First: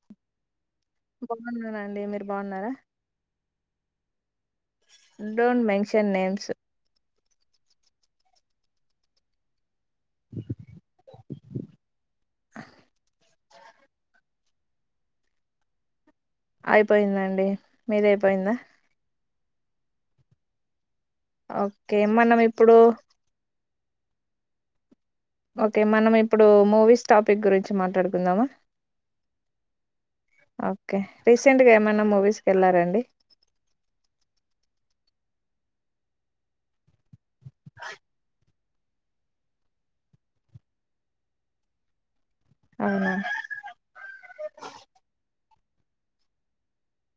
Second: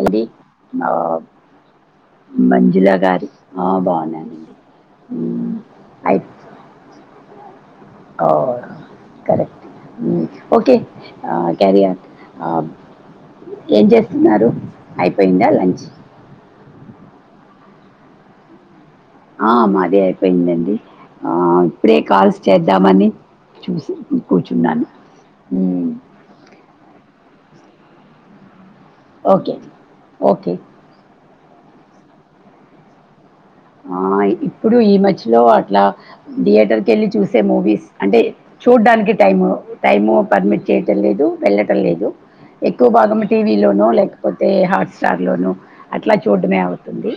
అల్ది ఆ బాగున్నానండి మీరు బాగున్నారా మంజుల గారి ఆ బానే ఉన్నాం don't mention names a correct okay career ఏం జె న్నారు అయిపోయిందా లంచ్ అయిపోయిందండి మీద అయిపోయిందా ఆ మాదే అయిపోయిందండి ఆ ఇప్పుడే ఓకే కాల్స్ మనం ఇప్పుడు చేద్దామని చూసి ఇప్పుడు కూర్చున్నాను ఓకే మ్మ్. మనం ఇప్పుడు మూవీస్ టాపిక్ గురించి మాట్లాడుకుందామా ఓకే ఓకే రీసెంట్గా ఏమన్నా మూవీస్ కి వెళ్ళారండి ఆ ఇప్పుడు ఈ మధ్యలో అట్లా థియేటర్ కెళ్ళి చూసి సేమ్ మూవీస్ అంటే చూడ్డానికి టైము టైము పర్మిట్ చేయటం లేదు వెళ్ళటం లేదు. ఎక్కువ అవునా భాగం టీవీ లోనో లేకపోతే హాట్స్టార్ లోనో అట్లా చూడ్డమే అవుతుంది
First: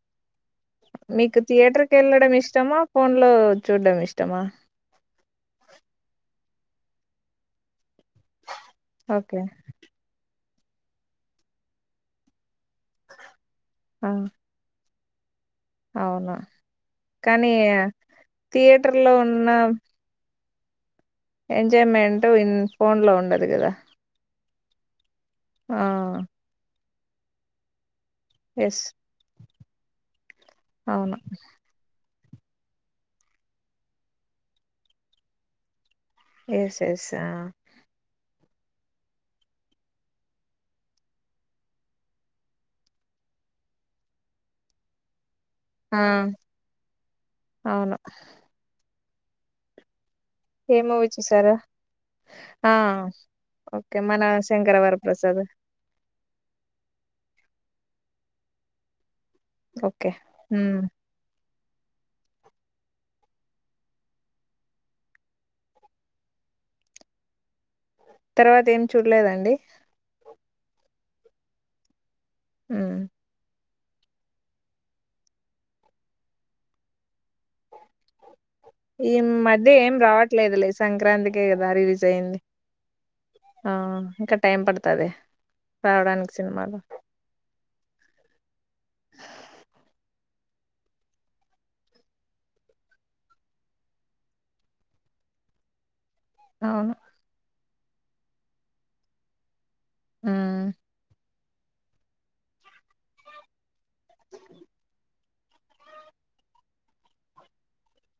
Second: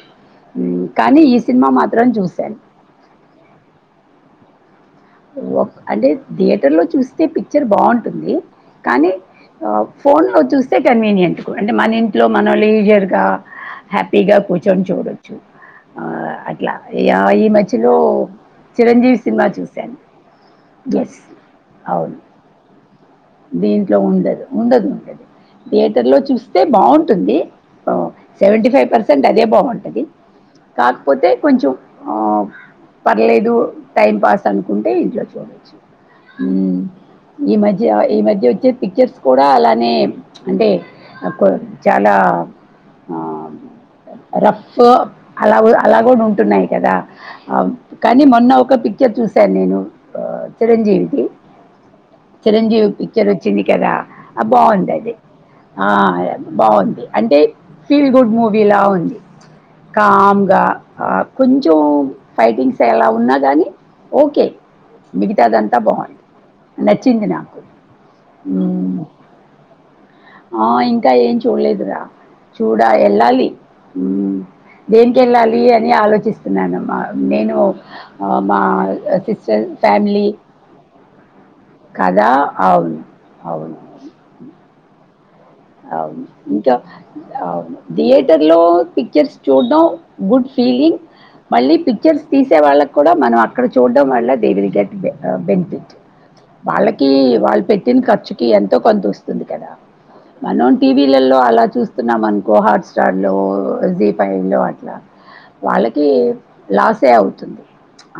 హ్మ్ కానీ ఈ మీకు సినిమా థియేటర్ మాత్రం కెళ్ళడం చూశాను. ఇష్టమా ఫోన్ లో చూడం ఇష్ ఇతమ అంటే థియేటర్ లో చూస్తే పిక్చర్ బాగు టుంది కానీ ఓకే ఆ ఫోన్ లో చూస్ కన్వీనియంట్ కు అంటే మన ఇంట్లో మన వోళ్ ప్లీజర్ గా ఆ హ్యాపీగా కూర్చొన్ చూడడం ఆ అవును అట్లా ఈ కానీ మధ్యలో థియేటర్ లో చిరంజీవి సినిమా ఉన్న చూస్ అవును. ఎంజాయ్మెంట్ ఇన్ ఫోన్లో ఉండదు కదా దీంట్లో ఉండదు. ఉండదు ఉండది ఆ థియేటర్ లో చూస్తే బాగుం ఉంటుంది. ఓ సేవేంటీ ఎస్ ఫైవ్ పర్సెంట్ అదే బాగు అది అవును కాకపోతే కొంచెం ఆ పర్లేదు టైం పాస్ అనుకుంటే ఇంట్లో చూడొచ్చు. Yes hmm. ఎస్ ఆ ఈ మధ్య ఈ మధ్య వచ్చే పిక్చర్స్ కూడా అలానే అంటే చాలా ఆ రఫు అలా కూడా అలా ఆ కూడా ఉంటున్నాయి కదా ఆ అవును కానీ మొన్న ఒక పి పిక్చర్ చుసాను నేను ఆహ్, ఏ మూవీ చిరంజీవిది. చూసారా చిరంజీవి పిక్చర్ వచ్చింది కదా ఆ శంకరవర బాగున్నాది ప్రసాద్ అ ఆ బాగుంది అంటే ఫీల్ గుడ్ మూవీలా ఉంది. ఓకే కామ్ గా ఉమ్ అ కొంచెం ఫైటింగ్స్ ఎలా ఉన్నా గానీ ఓకే మిగితా అదంతా బాగుంది న నచ్చింది నా తర్వాత ఏం చూడలేదండి. ఆ ఇంకా ఏం చూడలేదురా చూడా ఉమ్ ఎళ్ళాలి. హ్మ్ దేనికెళ్ళాలి అని ఆలోచిస్తున్నానమ్మా నేను ఆహ్, మా ఈ సిస్టర్ మధ్య ఏం ఫ్యామిలీ రావట్లేదులే సంక్రాంతికి దారిస్ రే కదా! ఏంది అవును. ఆ అవును. ఇంకా టైం పడతాది పే అవును ఇంకా ఇంకా అవును థియేటర్ లో పిక్చర్స్ చూడ్డం గుడ్ ఫీలింగ్. మళ్ళీ పిక్చర్స్ తీసే వాళ్ళకి కూడా మనం అక్కడ చూడడం వల్ల దే విల్ గెట్ బెనిఫిట్. అవును వాళ్ళకి వాళ్ళు పెట్ ట్టిన ఖర్చుకి ఎంతో కొంత వస్తుంది కదా ఉమ్ మనం టీవీలల్ లో అలా చూస్తున్నాం అనుకో హాట్స్టార్ లో జీ ఫైవ్ లో అట్లా వాళ్ళకి లాసే అవుతుంది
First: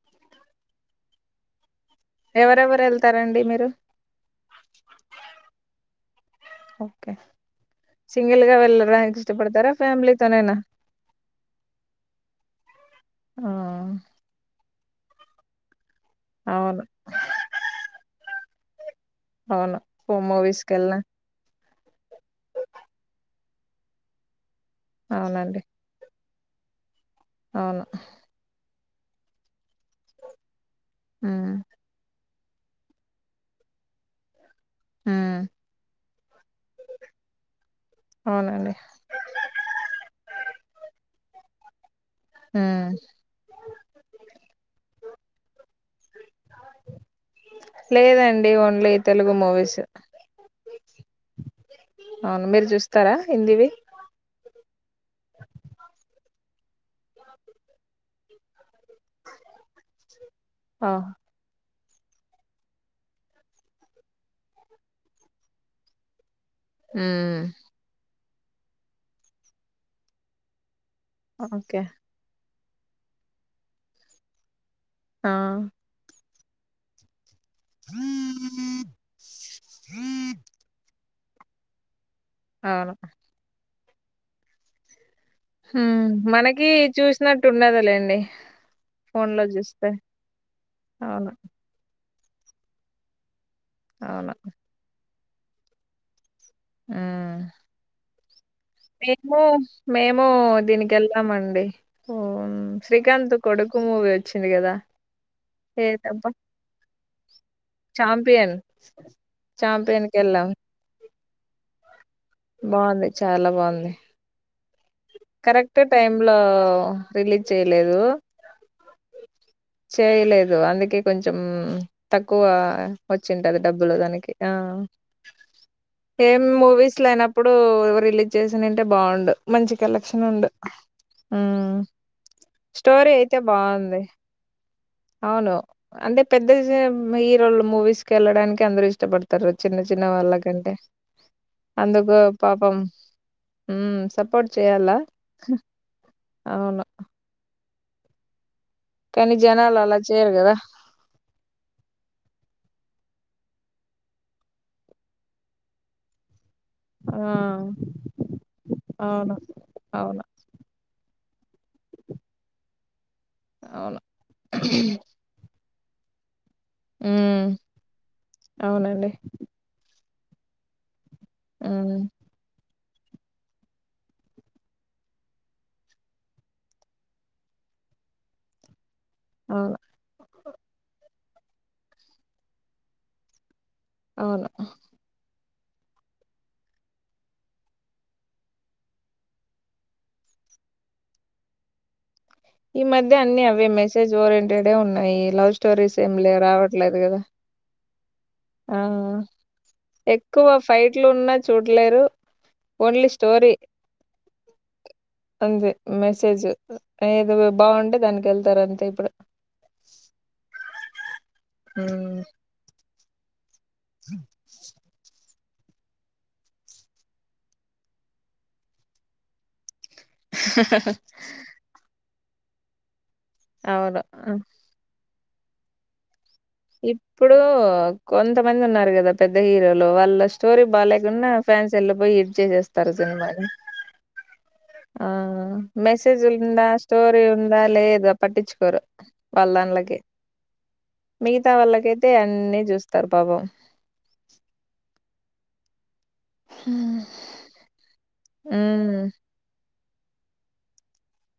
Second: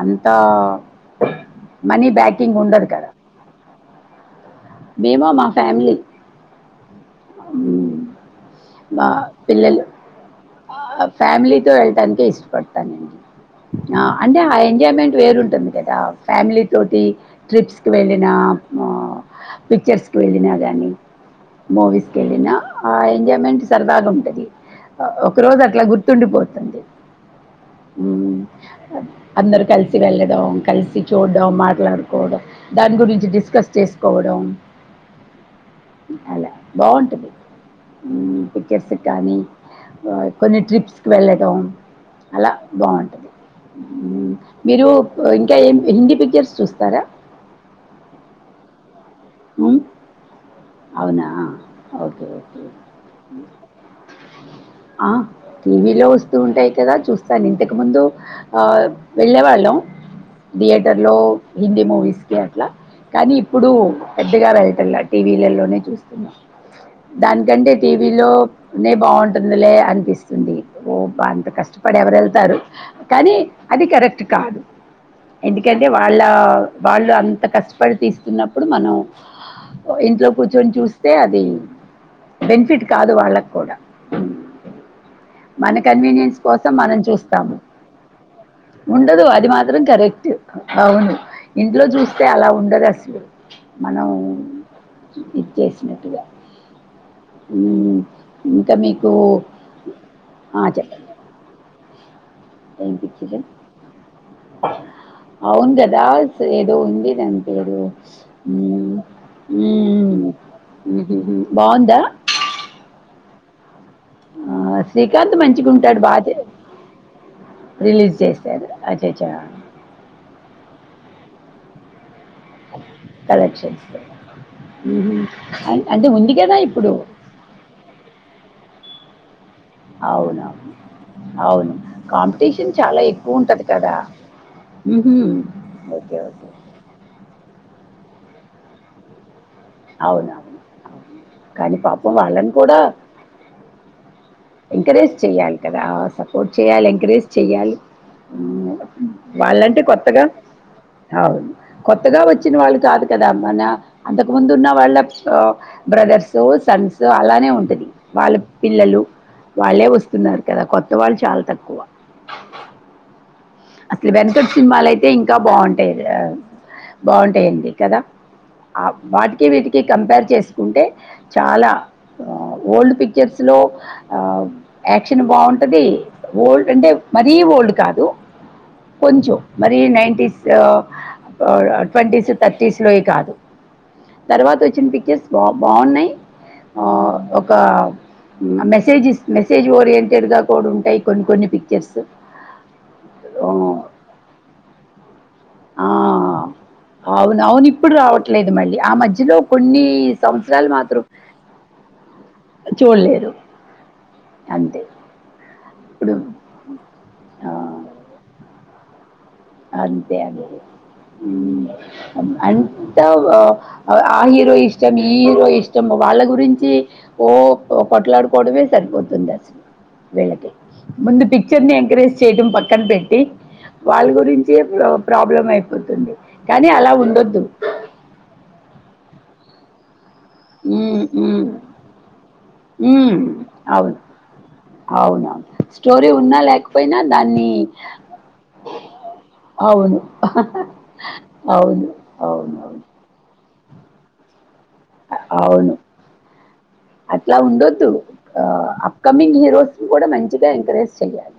అంతా మనీ బ్యాకింగ్ ఎవరెవరు ఉండదు కదా వెళ్తారండి మీరు మేము మా ఫ్యామిలీ ఓ మా ఇష్టపడతారా పిల్లలు ఫ్యామిలీతోనేనా ఆ ఫ్యామిలీతో వెళ్ళటానికే ఇష్టం. అండి ఆ ఆ అంటే ఆయన్ ఎంజాయ్మెంట్ వేరు ఉంటుంది రా ఫ్యామిలీ అవును తోటి ట్రిప్ కి వెళ్ళి నాప్మో అవును పిక్చర్స్ కి మూవీస్ వెళ్ళినగాని కెళ్ళిన మూవీస్ కేళ్ళినా ఆ ఎంజాయ్మెంట్ సరదాగా ఉంటది. ఒక అవునండి రోజు అట్లా గుర్తుండిపోత్ తందె అవును హ్ అందరు కలిసి వెళ్ళడం కలిసి చూడ్డం ఉమ్ మాట్లాడుకోవడం దాని గురించి డిస్కస్ చేసుకోవడం ఉమ్ అలా బాగుంటది అవునండి పిక్చర్స్ కానీ కొన్ని ట్రిప్స్ వెళ్ళడం అలా హ్మ్ బాగుంటది మీరుప్ ఓ ఇంకా ఏం హిందీప్ లేదండి ఓన్లీప్ తెలుగు మూవీస్ మ్మ్. అవునా ఓకే అవును ఓకే మీరు చూస్తారా హిందీవి ఆ! టీవీలో వస్తూ ఉంటాయి కదా చూస్తాను ఇంతకు ముందు ఆ వెళ్ళే వాళ్ళం ఆ దియేటర్ లో హిందీ మూవీస్కి అట్లా కానీ ఇప్పుడు పెద్దగా వెళ్లాటంలా టీవీలల్లోనే చూస్తున్నాం హ్మ్ దాన్ కంటే టీవీలో నే బాగుంట్ ఉందిలే అనిపిస్తుంది ఓ బా అంత ఓకే కష్టపడి ఎవరెళ్తారు కాని అది కరెక్ట్ కాదు ఆ ఎందుకంటే వాళ్ళ వాళ్ళు అంత్ అంత కష్టపడి తీస్తున్నప్పుడు మనం ఇంట్లో కూర్చొని చూస్ స్తే అది బెన్ఫిట్ అవును కాదు వాళ్ళక్ కూడా [unintelligible] [inaudible] మన హ్మ్ కన్వీనియన్స్ మనకి కోసం మనం చూసినట్టు చూస్తాము ఉండదులేండి ఉండదు ఫోన్ లో అది మాత్రం చూస్తే కరెక్ట్ అవును ఇంట్లో చూస్ తే అలా ఉండదండి మనం అవును ఇచ్చేసినట్టుగా హ్మ్ అ ఉ మేము మేము దీనికి చెప్పండి వెళ్తామండి [inaudible] మూవీ వచ్చింది కదా అవును కదా ఏదబ్బా అస ఏదో ఉంది దాని పేరు చాంపియన్ చాంపియన్ కి వెళ్ళాం బాగుందా బాగుంది చాలా బాగుంది ఆ, శ్రీకాంత్ మంచిగా కరెక్ట్ ఉంటాడు టైమ్ లో బాగా రిలీజ్ చేయలేదు రిలీజ్ చేశారు అచ్చా చేయలేదు అందుకే కొంచం తక్కువ వచ్చిందట కలెక్షన్స్ డబ్బులు దానికి ఆ అంటే ఉంది ఏం కదా ఇప్పుడు మూవీస్ లేనప్పుడు [unintelligible] రిలీజ్ చేసిన అంటే బాగుండు మంచి కలెక్షన్ ఉండు అవునవును అవును ఉమ్. కా [unintelligible] చాలా స్టోరీ అయితే ఎక్కువ ఉంటది కదా బాగుంది ఉహుం. అవును ఓకే అంటే ఓకే పెద్ద హీరోలు మూవీస్. కెల్లడానికి అందరూ ఇష్టపడుతారు. [unintelligible] చిన్న చిన్న అవునవును వాళ్ళకంటే కానీ పాపం అందుకు వాళ్ళని పాపం. కూడా హ్మ్ చెప్ ఎంకరేజ్ చెయ్యాలి కదా? సపోర్ట్ అవును చేయాలి, ఎంకరేజ్ చెయ్యాలి. అ కానీ [unintelligible] జనాలు వాళ్ళంటే అలా కొత్తగా చేయరు కదా అవు కొత్తగా వచ్చిన వాళ్ళు కాదు. కదా! మన అంతకు ముందు ఉన్న వాళ్ళ బ్రదర్స్. సో ఆ సన్స్అలానే ఉంటది వాళ్ళ పిల్లలు. అవును వాళ్ళే అవును వస్తున్నారు కదా కొత్త వాళ్ళు చాల్ అవును అసలు వెంకట్ సినిమాల అయితే, ఇంకా బాగుంట్ [inaudible] ఉమ్ బాగుంటాయండి కదా, ఆ అవునండి వాటికి వీటికి కంపేర్ చేసుకుంటే చే చాలా, ఉమ్ ఓల్డ్. పిక్చర్స్ లో ఆ యాక్షన్ బాగుంటది, ఓల్డ్ అంటే మరీ ఓల్డ్ కాదు. కొంచెం మరి అవును నైన్టీస్ లో అవునా ట్వంటీస్ థర్టీస్ లోవి కాదు. అవును తర్వాత వచ్చిన పిక్చర్స్. బా బాన్నాయి ఒక మెసేజెస్ మెసేజ్ ఓరియంటెడ్గా కూడా ఉంటాయి కొన్ని కొన్ని పిక్చర్స్. ఈ మధ్య అన్ని అవే మెసేజ్ ఓరియంటెడే ఉన్నాయి. లవ్ స్టోరీస్ ఏం లే రావట్లేదు కదా? ఇప్పుడురావట్ లేదు మళ్ళీ ఆ మధ్యలో కొన్ని ఎక్కువ సంవత్సరాలు మాత్రం ఫైట్లు ఉన్నా చూడలేరు ఓన్లీ చూడలేరు స్టోరీ అంతే. అంతే ఇప్పుడు మెసేజ్ ఏది ఆ బాగుంటే దానికి ఎళ్ [unintelligible] తరఅంతే ఇప్పుడు. అంతే అండి హ్మ్ ఉమ్ అన్ [unintelligible] ఆ హీరో ఇష్టం ఈ హీరో ఇష్ట్ ఇష్టం వాళ్ళ గురించి ఓ కొట్లాడుకోవడమే సరిపోతుంది అసలు. వీళ్ళకు మొన్న పిక్చర్ ని ఎంకరేజ్ చేయటం పక్కనపెట్టిచ అవును ప్రాబ్లం అయిపోతుంది కానీ అలా ఇప్పుడు ఉండొద్దు కొంతమంది ఉన్నారు కదా పెద్ద హీరోలు వాళ్ల స్టోరీ హ్మ్ బాలేకున్న హ్మ్ ఫ్యాన్స్ వెళ్ళపోయి హిట్ చేసేస్తారు హ్మ్ సినిమాని అవును ఆ అవునవును స్టోరీ మెసేజ్ ఉన్నా ఉందా లేకపోయినా స్టోరీ దాన్ని ఉందా లేదా పట్టించుకోరు వాళ్ళ అల్లకి అవును అవును మిగతా అవును వాళ్లకైతే అన్ని అవును చూస్తారు పాపం [unintelligible] అవును అట్లా ఉండొద్దు ఉమ్ అప్కమింగ్ హీరో కూడా మంచిగా ఎంకరేజ్ చేయాలి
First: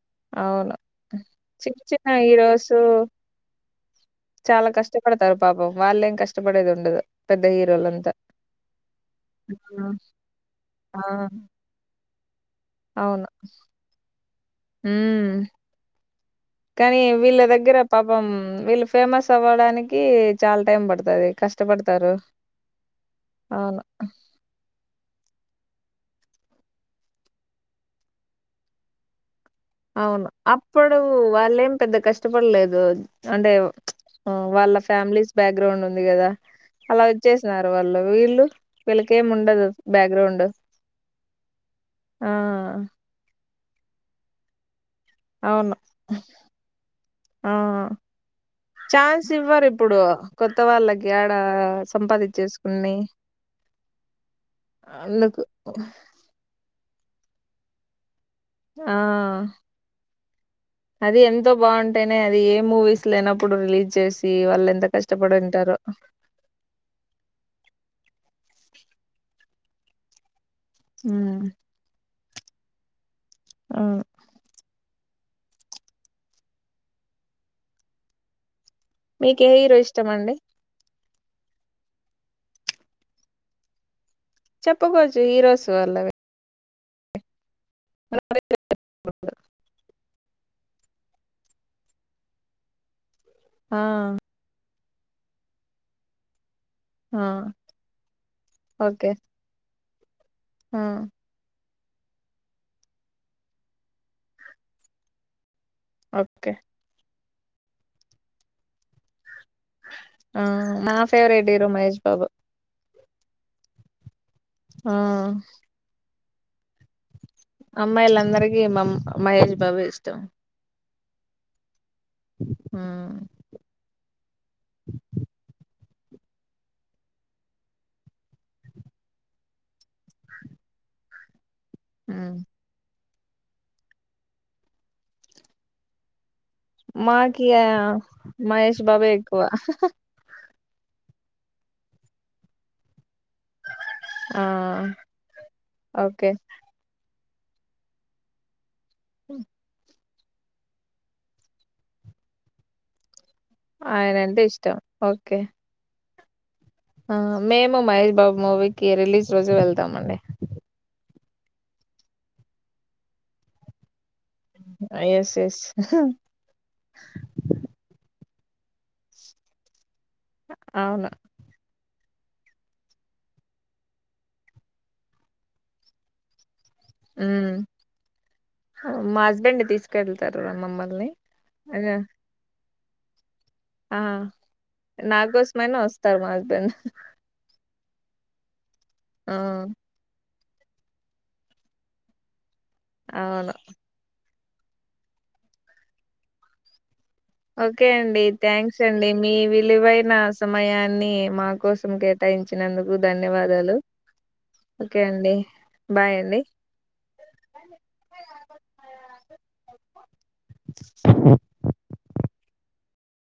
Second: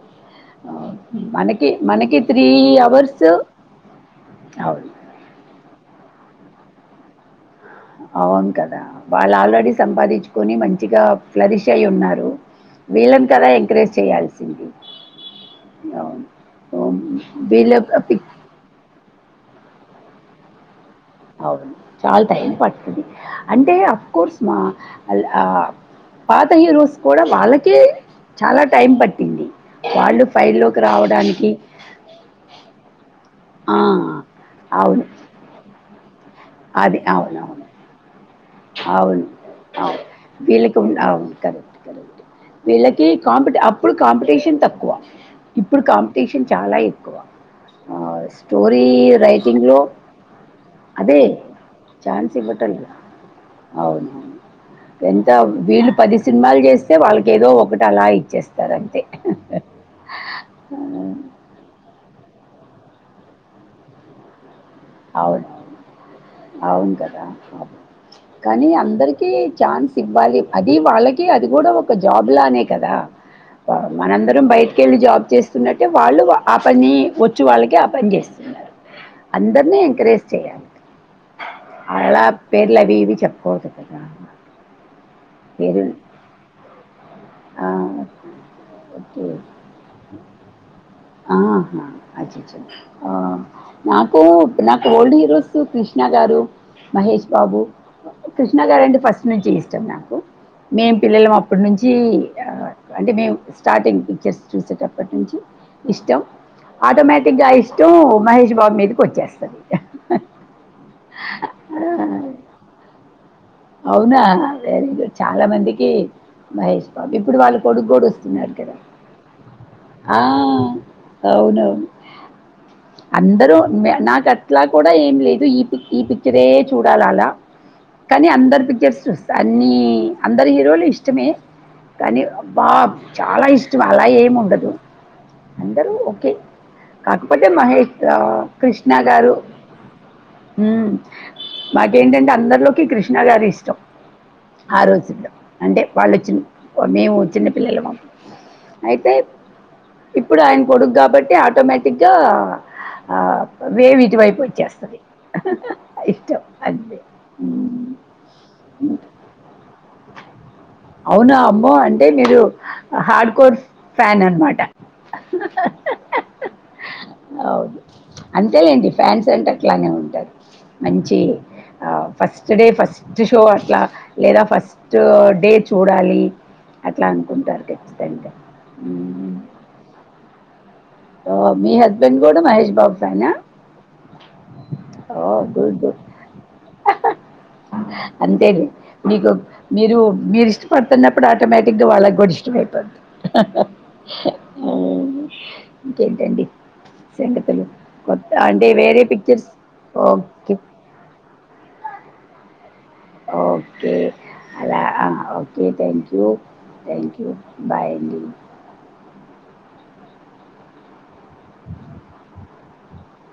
ఆ, అవును మనకి చిన్న చిన్న మనకి త్రీ హీరోసు అవర్స్ చాలా అవును కష్టపడతారు పాపం వాళ్లే కష్ట కష్టపడేది ఉండదు పెద్ద హీరోలంతా అవును కదా వాళ్ళు ఆల్రెడీ హ్మ్. సంపాదించుకొని ఆ మంచిగా ఫ్లరిష్ అయి ఉన్నారు అవును వీళ్ళని కదా ఎంకరేజ్ చేయాల్సింది హామ్ అవును కానీ వీళ్ళ దగ్గర పాపం వీళ్ళు ఫేమస్ అవ్వడానికి చాలా టైం పడుతు అవును చాలా టైమ్ పడుతుంది అంటే అవును అఫ్ కోర్స్ మా ఆ పాత హీరోస్ కూడా వాళ్ళకే చాలా టైం పట్టింది. వాళ్ళు అవును ఫైల్‌లోకి అప్పుడు రావడానికి వాళ్ళేం పెద్ద కష్టపలేదు. అంటే ఆ! వాళ్ళ అవును. ఫ్యామిలీస్ బ్యాగ్రౌండ్ ఉంది కదా అది అలా అవునవును. వచ్చేసినారు వాళ్ళు వీళ్ళు అవును వీళ్ళకేం ఉండదు అవును బ్యాక్గ్రౌండ్ వీళ్ళకి అవును కరెక్ట్ కరెక్ట్ ఆ వీళ్ళకి అప్పుడు కాంపిటీషన్ తక్కువ అవును ఇప్పుడు కాంపిటీషన్ చాలా ఎక్కువ. ఆ ఆహ్, స్టోరీ ఛాన్స్ ఇవ్వరు రైటింగ్‌లో ఇప్పుడు కొత్త వాళ్ళకి అదే ఏడ సంపాదించేసుకుని అవును ఎంత అందుకు వీళ్లు పది సినిమాలు చేస్ వాళ్ళకి ఏదో ఒకటి అలా ఇచ్చేస్తారు ఆ అంతే. అది ఎంతో బాగుంటే అది ఏ మూవీస్ లేనప్పుడు రిలీజ్ చేసి వాళ్ళ ఏ అవును అవును కదా కానీ అందరికి ఛాన్స్ ఇవ్వాలి. అది వాళ్ళకి ఉమ్ అది కూడా ఒక జాబ్ లానే కదా అవును మనందరం బయ కెళ్ళి జాబ్ చేస్తున్నట్టే వాళ్ళు ఆ పని వచ్చు వాళ్ళకే ఆ పని చేస్తుర్ మీకే హీరో దని ఇష్టం ఎంకరేజ్ అండి చేయండ్ అలా పేర్లు అవి ఇవి చెపకోదూడ్ చెప్పకోచ్చు హీరోస్ వాల్లవి ఆ ఓకే ఆ ఆ ఆ నాకు ఇప్ ఓల్డ్ హీరోస్ క్రిష్ణ గారు ఆ మహేష్ బాబు క్రిష్ణ గారు అంటే ఓకే ఫస్ట్ నుంచి ఇష్టం నాక్ హ్ ఆ మేం పిల్లలం అప్పట్ నుంచి జీ [unintelligible] అంటే మేము స్టార్టింగ్ పిక్చర్స్ చూసేటప్పటి నుంచి ఇష్టం ఓకే ఆటోమ్యాట్ ఇంగా ఇష్టం మహేష్ బాబు మీదకి వచ్చేస్తది ఆ నా ఫేవరెట్ హీరో ఆ! మహేష్ బాబు అవునా ఆ వెరీ ఆ గుడ్ చాలా మందికి మహేష్ బాబీమ్ ఇప్పుడు వాళ్ళ కొడుకుడ వస్తున్నారు అమ్మాయిలందరికీ కదా మ మహేష్ బాబే ఇష్టం ఆ అవునవును ఉమ్ అందరూ మ్య నాకు అట్లా కూడా ఏం లేదు ఈ ఈ పిక్చరే చూడాల అలా కానీ అం అందరు పిక్చర్స్ చూస్తా అన్ని అందరు హీరోలు ఇష్టమే కానీ ఉమ్ అబ్ బాబ్ చాలా ఇష్టం అలా ఏమి ఉండదు అందరు ఓకే మాకి కాకపోతే ఆ మహేష్ ఆహ్, మహేష్ బాబే ఎక్కువ ఆహ్ ఆహ్ ఉమ్ మాకేంటంటే అందరిలోకి క్రిష్ క్రిష్ణ గారే ఇష్టం ఆ రోజుల్లో అంటే ఓకే వాళ్ళులోచ్చిన్ మేము చిన్నపిల్లలు మమ్ ఆయితే ఇప్పుడు ఆయన కొడుకు గాబట్టి ఆటోమేటిక్ గా ఆ వేవ్ ఇటు వైపు ఆయనంటే వచ్చేస్తది అహహహ ఇష్టం అంతే ఆహ్ మేము ఉమ్. మహ్ ష్ బాబు మూవీకి రిలీజ్ రోజే వెళ్తామండి అవునా అమ్మో అంటే మీరు హార్డ్ కోర్స్ ఫ్యాన్ అన్నమాట ఎస్ ఎస్ అవును అంతేలేండి ఫ్యాన్స్ అంటే అట్లానే ఉ టది అవును మంచి ఆహ్ ఫస్ట్ డే ఫస్ట్ షో అట్ల లేదా ఫస్ట్ డే చు చూడాలి అట్లా మ్మ్ అనుకుంటారు ఖచ్చితంగా హ్మ్ హు మమ్మల్ హా మీ హస్బెండ్ గూడా మహేష్ బాబ్ ఫ్యానా ఆహ్ నా ఓ గుడ్ కోసమైనా గుడ్ వస్తారు మా హస్బెండ్ అంతేలే మీకు ఆ మీరు మీఇస్ ష్ట పడుతున్నప్పుడు ఆటోమేటిక్గా వాళ్ళ గూడా ఇష్టంమే అవును అవును ఇంకేంటండి సంగతులు ఓకే అండి కొత్త అంటే థ్యాంక్స్ వేరే అండి మీ పిక్చర్స్ విలువైన ఓకే సమయాన్ని మా కోసం కేటాయించి నందుకు ఓకే అలా ఓకే అండి ఓకే థ్యాంక్ బాయ్ యు అండి థ్యాంక్ యు బాయ్ అండి